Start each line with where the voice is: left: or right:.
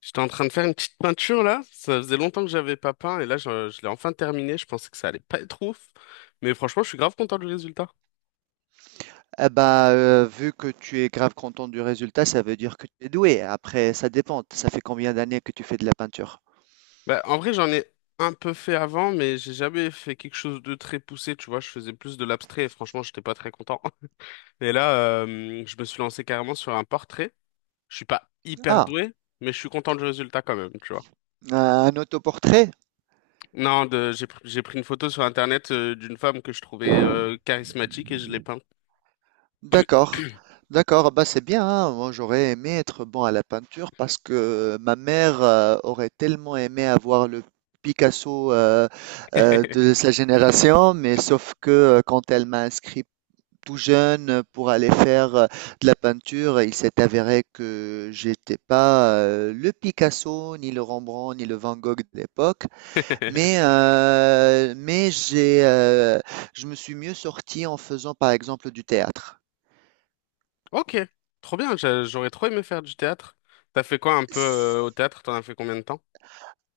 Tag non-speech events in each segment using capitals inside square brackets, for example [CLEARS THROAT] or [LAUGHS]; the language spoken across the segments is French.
left: J'étais en train de faire une petite peinture là, ça faisait longtemps que j'avais pas peint et là je l'ai enfin terminé, je pensais que ça allait pas être ouf, mais franchement je suis grave content du résultat.
right: Vu que tu es grave content du résultat, ça veut dire que tu es doué. Après, ça dépend. Ça fait combien d'années que tu fais de la peinture?
left: Bah, en vrai j'en ai un peu fait avant mais j'ai jamais fait quelque chose de très poussé, tu vois, je faisais plus de l'abstrait et franchement j'étais pas très content. [LAUGHS] Et là je me suis lancé carrément sur un portrait, je suis pas hyper
right: Ah,
left: doué mais je suis content du résultat quand même, tu vois.
right: un autoportrait?
left: Non, j'ai pris une photo sur internet d'une femme que je trouvais charismatique et je l'ai peinte.
right: D'accord, d'accord. Bah, c'est bien, hein. Moi, j'aurais aimé être bon à la peinture parce que ma mère, aurait tellement aimé avoir le Picasso, de sa génération, mais sauf que quand elle m'a inscrit tout jeune pour aller faire de la peinture. Il s'est avéré que j'étais pas le Picasso, ni le Rembrandt, ni le Van Gogh de l'époque,
left: [LAUGHS]
right: mais j'ai je me suis mieux sorti en faisant par exemple du théâtre.
left: Ok, trop bien, j'aurais trop aimé faire du théâtre. T'as fait quoi un peu au théâtre? T'en as fait combien de temps?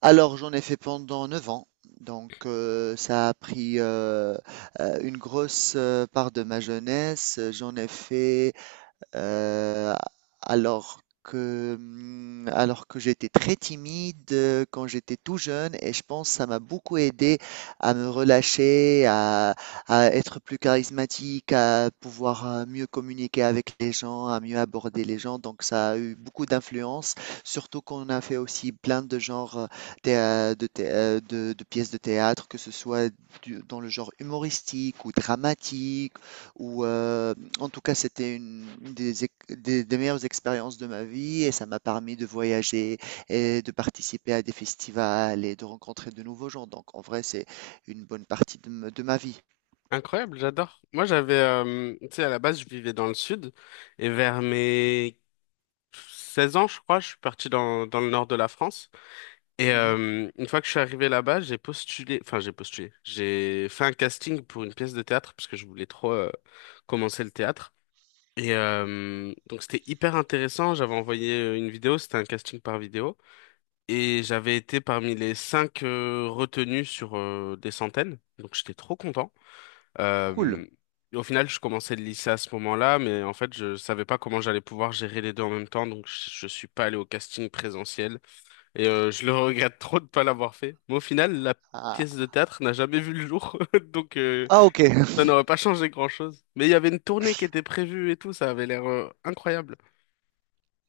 right: Alors j'en ai fait pendant 9 ans. Donc ça a pris une grosse part de ma jeunesse. J'en ai fait Euh, alors que j'étais très timide quand j'étais tout jeune et je pense que ça m'a beaucoup aidé à me relâcher, à être plus charismatique, à pouvoir mieux communiquer avec les gens, à mieux aborder les gens. Donc ça a eu beaucoup d'influence, surtout qu'on a fait aussi plein de genres thé- de, thé- de pièces de théâtre, que ce soit dans le genre humoristique ou dramatique où, en tout cas, c'était une des meilleures expériences de ma vie et ça m'a permis de voyager et de participer à des festivals et de rencontrer de nouveaux gens. Donc, en vrai, c'est une bonne partie de ma vie.
left: Incroyable, j'adore. Moi, j'avais, tu sais, à la base, je vivais dans le sud et vers mes 16 ans, je crois, je suis parti dans le nord de la France. Et
right: Mhm.
left: une fois que je suis arrivé là-bas, j'ai postulé, enfin, j'ai postulé, j'ai fait un casting pour une pièce de théâtre parce que je voulais trop commencer le théâtre. Et donc, c'était hyper intéressant. J'avais envoyé une vidéo, c'était un casting par vidéo. Et j'avais été parmi les cinq retenus sur des centaines, donc j'étais trop content.
right: Cool.
left: Euh, Au final, je commençais le lycée à ce moment-là, mais en fait, je savais pas comment j'allais pouvoir gérer les deux en même temps, donc je suis pas allé au casting présentiel et je le regrette trop de pas l'avoir fait. Mais au final, la
right: Ah,
left: pièce de théâtre n'a jamais vu le jour, [LAUGHS] donc
right: ah, ok. [LAUGHS]
left: ça n'aurait pas changé grand-chose. Mais il y avait une tournée qui était prévue et tout, ça avait l'air incroyable.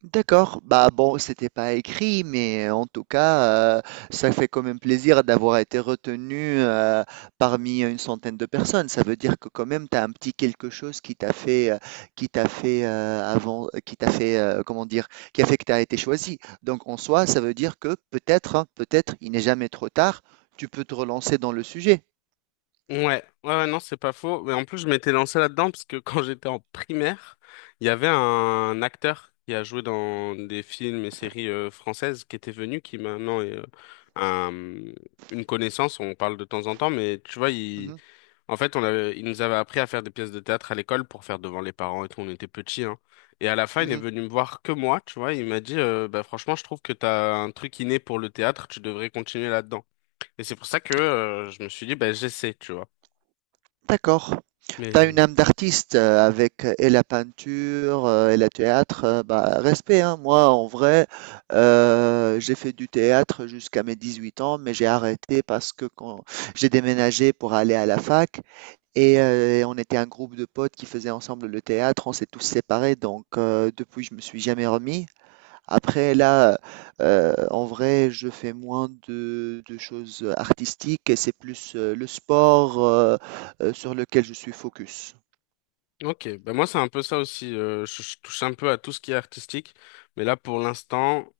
right: D'accord, bah bon, c'était pas écrit, mais en tout cas, euh, ça fait quand même plaisir d'avoir été retenu parmi une centaine de personnes. Ça veut dire que quand même, tu as un petit quelque chose qui t'a fait avant, qui t'a fait, comment dire, qui a fait que tu as été choisi. Donc en soi, ça veut dire que peut-être, hein, peut-être, il n'est jamais trop tard, tu peux te relancer dans le sujet.
left: Ouais, ouais, ouais, non, c'est pas faux. Mais en plus, je m'étais lancé là-dedans parce que [LAUGHS] quand j'étais en primaire, il y avait un acteur qui a joué dans des films et séries françaises qui était venu, qui maintenant est un- une connaissance. On parle de temps en temps, mais tu vois, il,
right: Mhm,
left: en fait, on avait, il nous avait appris à faire des pièces de théâtre à l'école pour faire devant les parents et tout. On était petits, hein. Et à la fin, il est
right: mhm.
left: venu me voir que moi, tu vois. Il m'a dit, bah, franchement, je trouve que t'as un truc inné pour le théâtre. Tu devrais continuer là-dedans. Et c'est pour ça que je me suis dit, bah, j'essaie, tu vois.
right: D'accord. Tu as une
left: Mais
right: âme d'artiste avec et la peinture et le théâtre. Bah, respect, hein. Moi, en vrai, j'ai fait du théâtre jusqu'à mes 18 ans, mais j'ai arrêté parce que quand j'ai déménagé pour aller à la fac et et on était un groupe de potes qui faisaient ensemble le théâtre, on s'est tous séparés, donc depuis, je me suis jamais remis. Après là, en vrai, je fais moins de choses artistiques et c'est plus, le sport, sur lequel je suis focus.
left: ok, ben moi c'est un peu ça aussi. Je touche un peu à tout ce qui est artistique, mais là pour l'instant,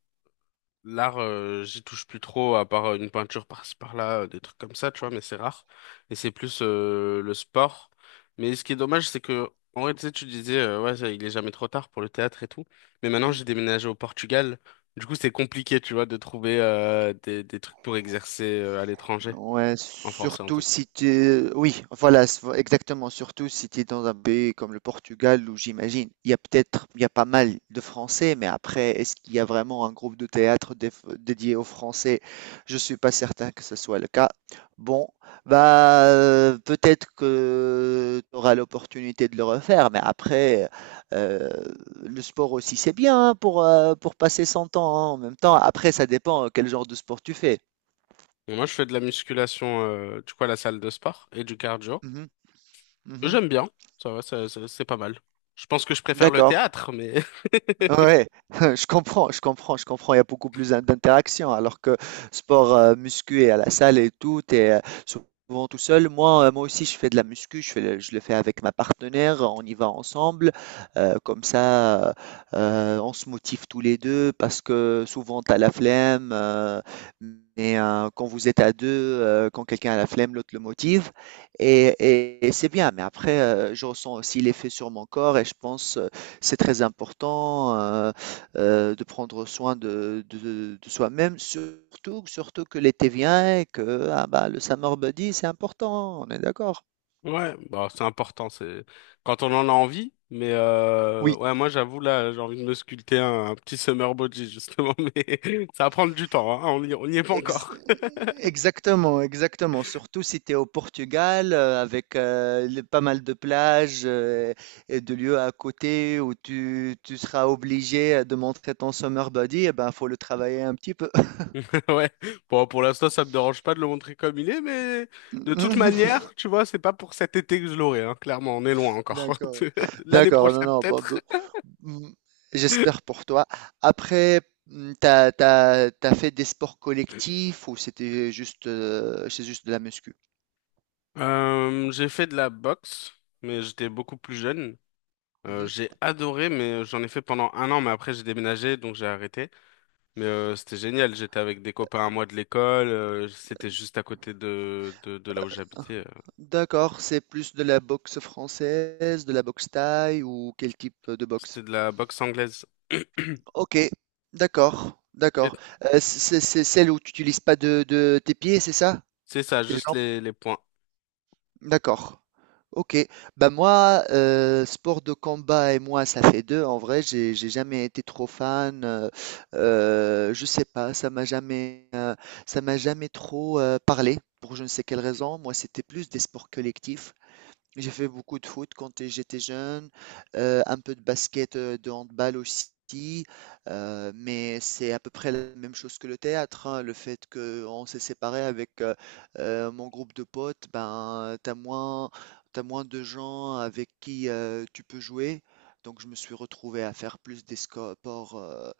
left: l'art, j'y touche plus trop à part une peinture par-ci par-là, des trucs comme ça, tu vois. Mais c'est rare. Et c'est plus le sport. Mais ce qui est dommage, c'est que en vrai, tu sais, tu disais, ouais, ça, il est jamais trop tard pour le théâtre et tout. Mais maintenant,
right: Mmh.
left: j'ai déménagé au Portugal. Du coup, c'est compliqué, tu vois, de trouver des trucs pour exercer à l'étranger,
right: Ouais,
left: en français en
right: surtout
left: tout.
right: si tu... es- Oui, voilà, s- exactement. Surtout si tu es dans un pays comme le Portugal, où j'imagine, il y a peut-être, il y a pas mal de Français, mais après, est-ce qu'il y a vraiment un groupe de théâtre déf- dédié aux Français? Je suis pas certain que ce soit le cas. Bon, bah, peut-être que tu auras l'opportunité de le refaire, mais après, euh, le sport aussi, c'est bien hein, pour passer son temps, hein, en même temps. Après, ça dépend quel genre de sport tu fais.
left: Et moi, je fais de la musculation, du coup, à la salle de sport et du cardio.
right: Mhm, mhm.
left: J'aime bien, ça va, c'est pas mal. Je pense que je préfère le
right: D'accord.
left: théâtre, mais [LAUGHS]
right: Ouais, [LAUGHS] je comprends, je comprends, je comprends. Il y a beaucoup plus d'interactions. Alors que sport muscu et à la salle et tout, t'es souvent tout seul. Moi, moi aussi, je fais de la muscu. Je fais je le fais avec ma partenaire. On y va ensemble. Comme ça, on se motive tous les deux parce que souvent, t'as la flemme. Quand vous êtes à deux, quand quelqu'un a la flemme, l'autre le motive. Et c'est bien. Mais après, je ressens aussi l'effet sur mon corps et je pense. C'est très important de prendre soin de soi-même, surtout, surtout que l'été vient et que ah bah, le summer body, c'est important, on est d'accord.
left: ouais, bah, c'est important, c'est quand on en a envie. Mais
right: Oui,
left: ouais, moi j'avoue là, j'ai envie de me sculpter un petit summer body justement, [LAUGHS] mais ça va prendre du temps, hein. On y est pas
right: ex-
left: encore.
right: exactement, exactement. Surtout si tu es au Portugal, avec pas mal de plages et de lieux à côté où tu seras obligé de montrer ton summer body, eh ben, faut le travailler un petit peu.
left: [LAUGHS] Ouais. Bon, pour l'instant, ça me dérange pas de le montrer comme il est, mais de toute
right: [LAUGHS]
left: manière, tu vois, c'est pas pour cet été que je l'aurai, hein. Clairement, on est loin encore.
right: D'accord,
left: [LAUGHS] L'année
right: d'accord, non,
left: prochaine
right: non, bon,
left: peut-être.
right: mm, j'espère pour toi. Après, t'as fait des sports collectifs ou c'était juste, c'est juste de la muscu?
left: J'ai fait de la boxe, mais j'étais beaucoup plus jeune.
right: Mhm.
left: J'ai adoré, mais j'en ai fait pendant un an, mais après j'ai déménagé, donc j'ai arrêté. Mais c'était génial, j'étais avec des copains à moi de l'école, c'était juste à côté de là où j'habitais.
right: D'accord, c'est plus de la boxe française, de la boxe thaï ou quel type de boxe?
left: C'était de la boxe anglaise. [CLEARS THROAT]
right: Ok, d'accord,
left: Et
right: d'accord. C'est c'est celle où tu n'utilises pas de tes pieds, c'est ça?
left: C'est ça,
right: Tes
left: juste
right: jambes?
left: les points.
right: D'accord. OK. Bah moi, sport de combat et moi, ça fait 2. En vrai, j'ai jamais été trop fan, je sais pas, ça m'a jamais trop, parlé pour je ne sais quelle raison. Moi, c'était plus des sports collectifs. J'ai fait beaucoup de foot quand j'étais jeune, un peu de basket, de handball aussi, mais c'est à peu près la même chose que le théâtre, hein. Le fait qu'on s'est séparés avec, mon groupe de potes, ben, t'as moins de gens avec qui, tu peux jouer. Donc je me suis retrouvé à faire plus des sco ports, heu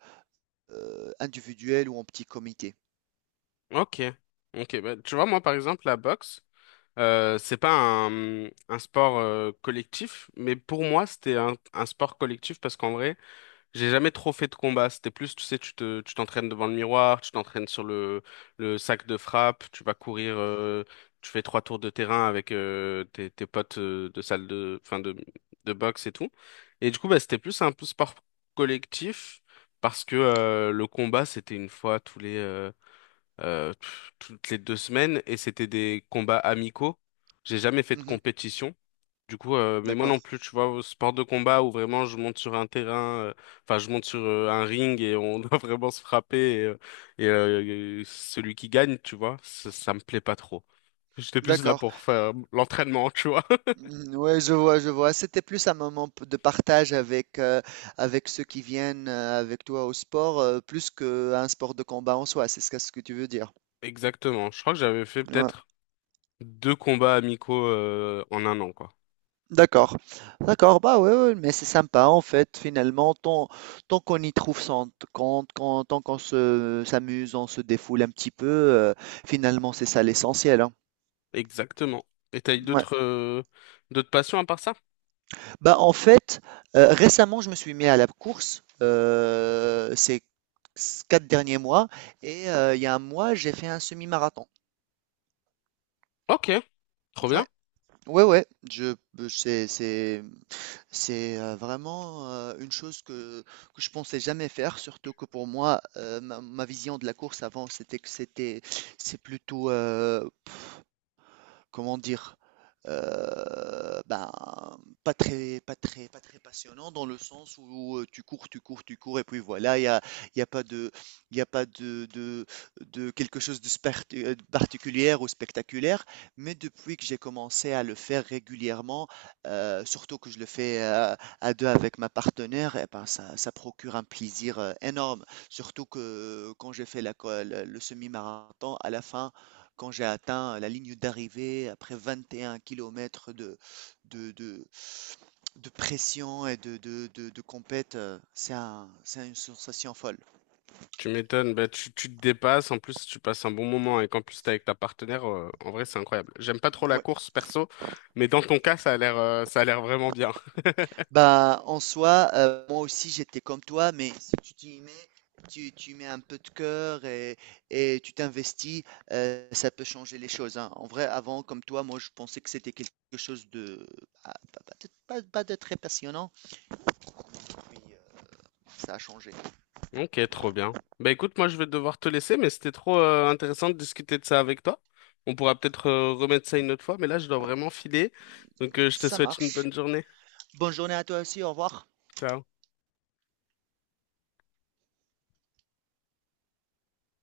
right: heu, individuels ou en petit comité.
left: Ok, ok. Bah, tu vois, moi par exemple, la boxe, c'est pas un sport collectif, mais pour moi, c'était un sport collectif parce qu'en vrai, j'ai jamais trop fait de combat. C'était plus, tu sais, tu t'entraînes devant le miroir, tu t'entraînes sur le sac de frappe, tu vas courir, tu fais trois tours de terrain avec tes potes de salle de, enfin de boxe et tout. Et du coup, bah, c'était plus un peu sport collectif parce que le combat, c'était une fois toutes les 2 semaines et c'était des combats amicaux. J'ai jamais fait de
right: Mmh.
left: compétition. Du coup, mais moi non
right: D'accord.
left: plus, tu vois, au sport de combat où vraiment je monte sur un terrain, enfin je monte sur un ring et on [LAUGHS] doit vraiment se frapper et, celui qui gagne, tu vois, ça me plaît pas trop. J'étais plus là
right: D'accord.
left: pour faire l'entraînement, tu vois.
right: Mhm, ouais, je vois, je vois. C'était plus un moment de partage avec, avec ceux qui viennent avec toi au sport, plus qu'un sport de combat en soi, c'est ce que tu veux dire.
left: [LAUGHS] Exactement. Je crois que j'avais fait
right: Ouais.
left: peut-être deux combats amicaux en un an, quoi.
right: D'accord, d'accord, bah ouais, ouais, mais c'est sympa en fait, finalement, tant, tant qu'on y trouve son compte, quand, tant qu'on se s'amuse, on se défoule un petit peu, finalement c'est ça l'essentiel, hein.
left: Exactement. Et t'as eu
right: Ouais.
left: d'autres d'autres passions à part ça?
right: Bah, en fait, récemment, je me suis mis à la course, ces 4 derniers mois et il y a un mois, j'ai fait un semi-marathon.
left: Ok, trop bien.
right: Ouais, ouais, ouais, je c'est c'est c'est, vraiment, une chose que je pensais jamais faire, surtout que pour moi, ma vision de la course avant, c'était que c'est plutôt, comment dire, euh, ben, pas très, pas très, pas très passionnant dans le sens où tu cours, tu cours, tu cours, et puis voilà, il y a pas de, il y a pas de, de quelque chose de particulier ou spectaculaire. Mais depuis que j'ai commencé à le faire régulièrement, surtout que je le fais à deux avec ma partenaire, et ben, ça procure un plaisir énorme. Surtout que quand j'ai fait le semi-marathon, à la fin, quand j'ai atteint la ligne d'arrivée après 21 kilomètres de de de pression et de compète, c'est un c'est une sensation folle.
left: Tu m'étonnes, bah, tu te dépasses, en plus tu passes un bon moment et qu'en plus t'es avec ta partenaire, en vrai c'est incroyable. J'aime pas trop la
right: Ouais.
left: course perso, mais dans ton cas ça a l'air vraiment bien. [LAUGHS]
right: Bah, en soi, moi aussi j'étais comme toi, mais si tu t'y mets, tu mets un peu de cœur et tu t'investis, ça peut changer les choses, hein. En vrai, avant, comme toi, moi je pensais que c'était quelque chose de ah, pas pas de pas pas de très passionnant, puis, ça a changé.
left: Ok, trop bien. Bah écoute, moi je vais devoir te laisser, mais c'était trop intéressant de discuter de ça avec toi. On pourra peut-être remettre ça une autre fois, mais là je dois vraiment filer. Donc je te
right: Ça
left: souhaite une
right: marche.
left: bonne journée.
right: Bonne journée à toi aussi, au revoir.
left: Ciao.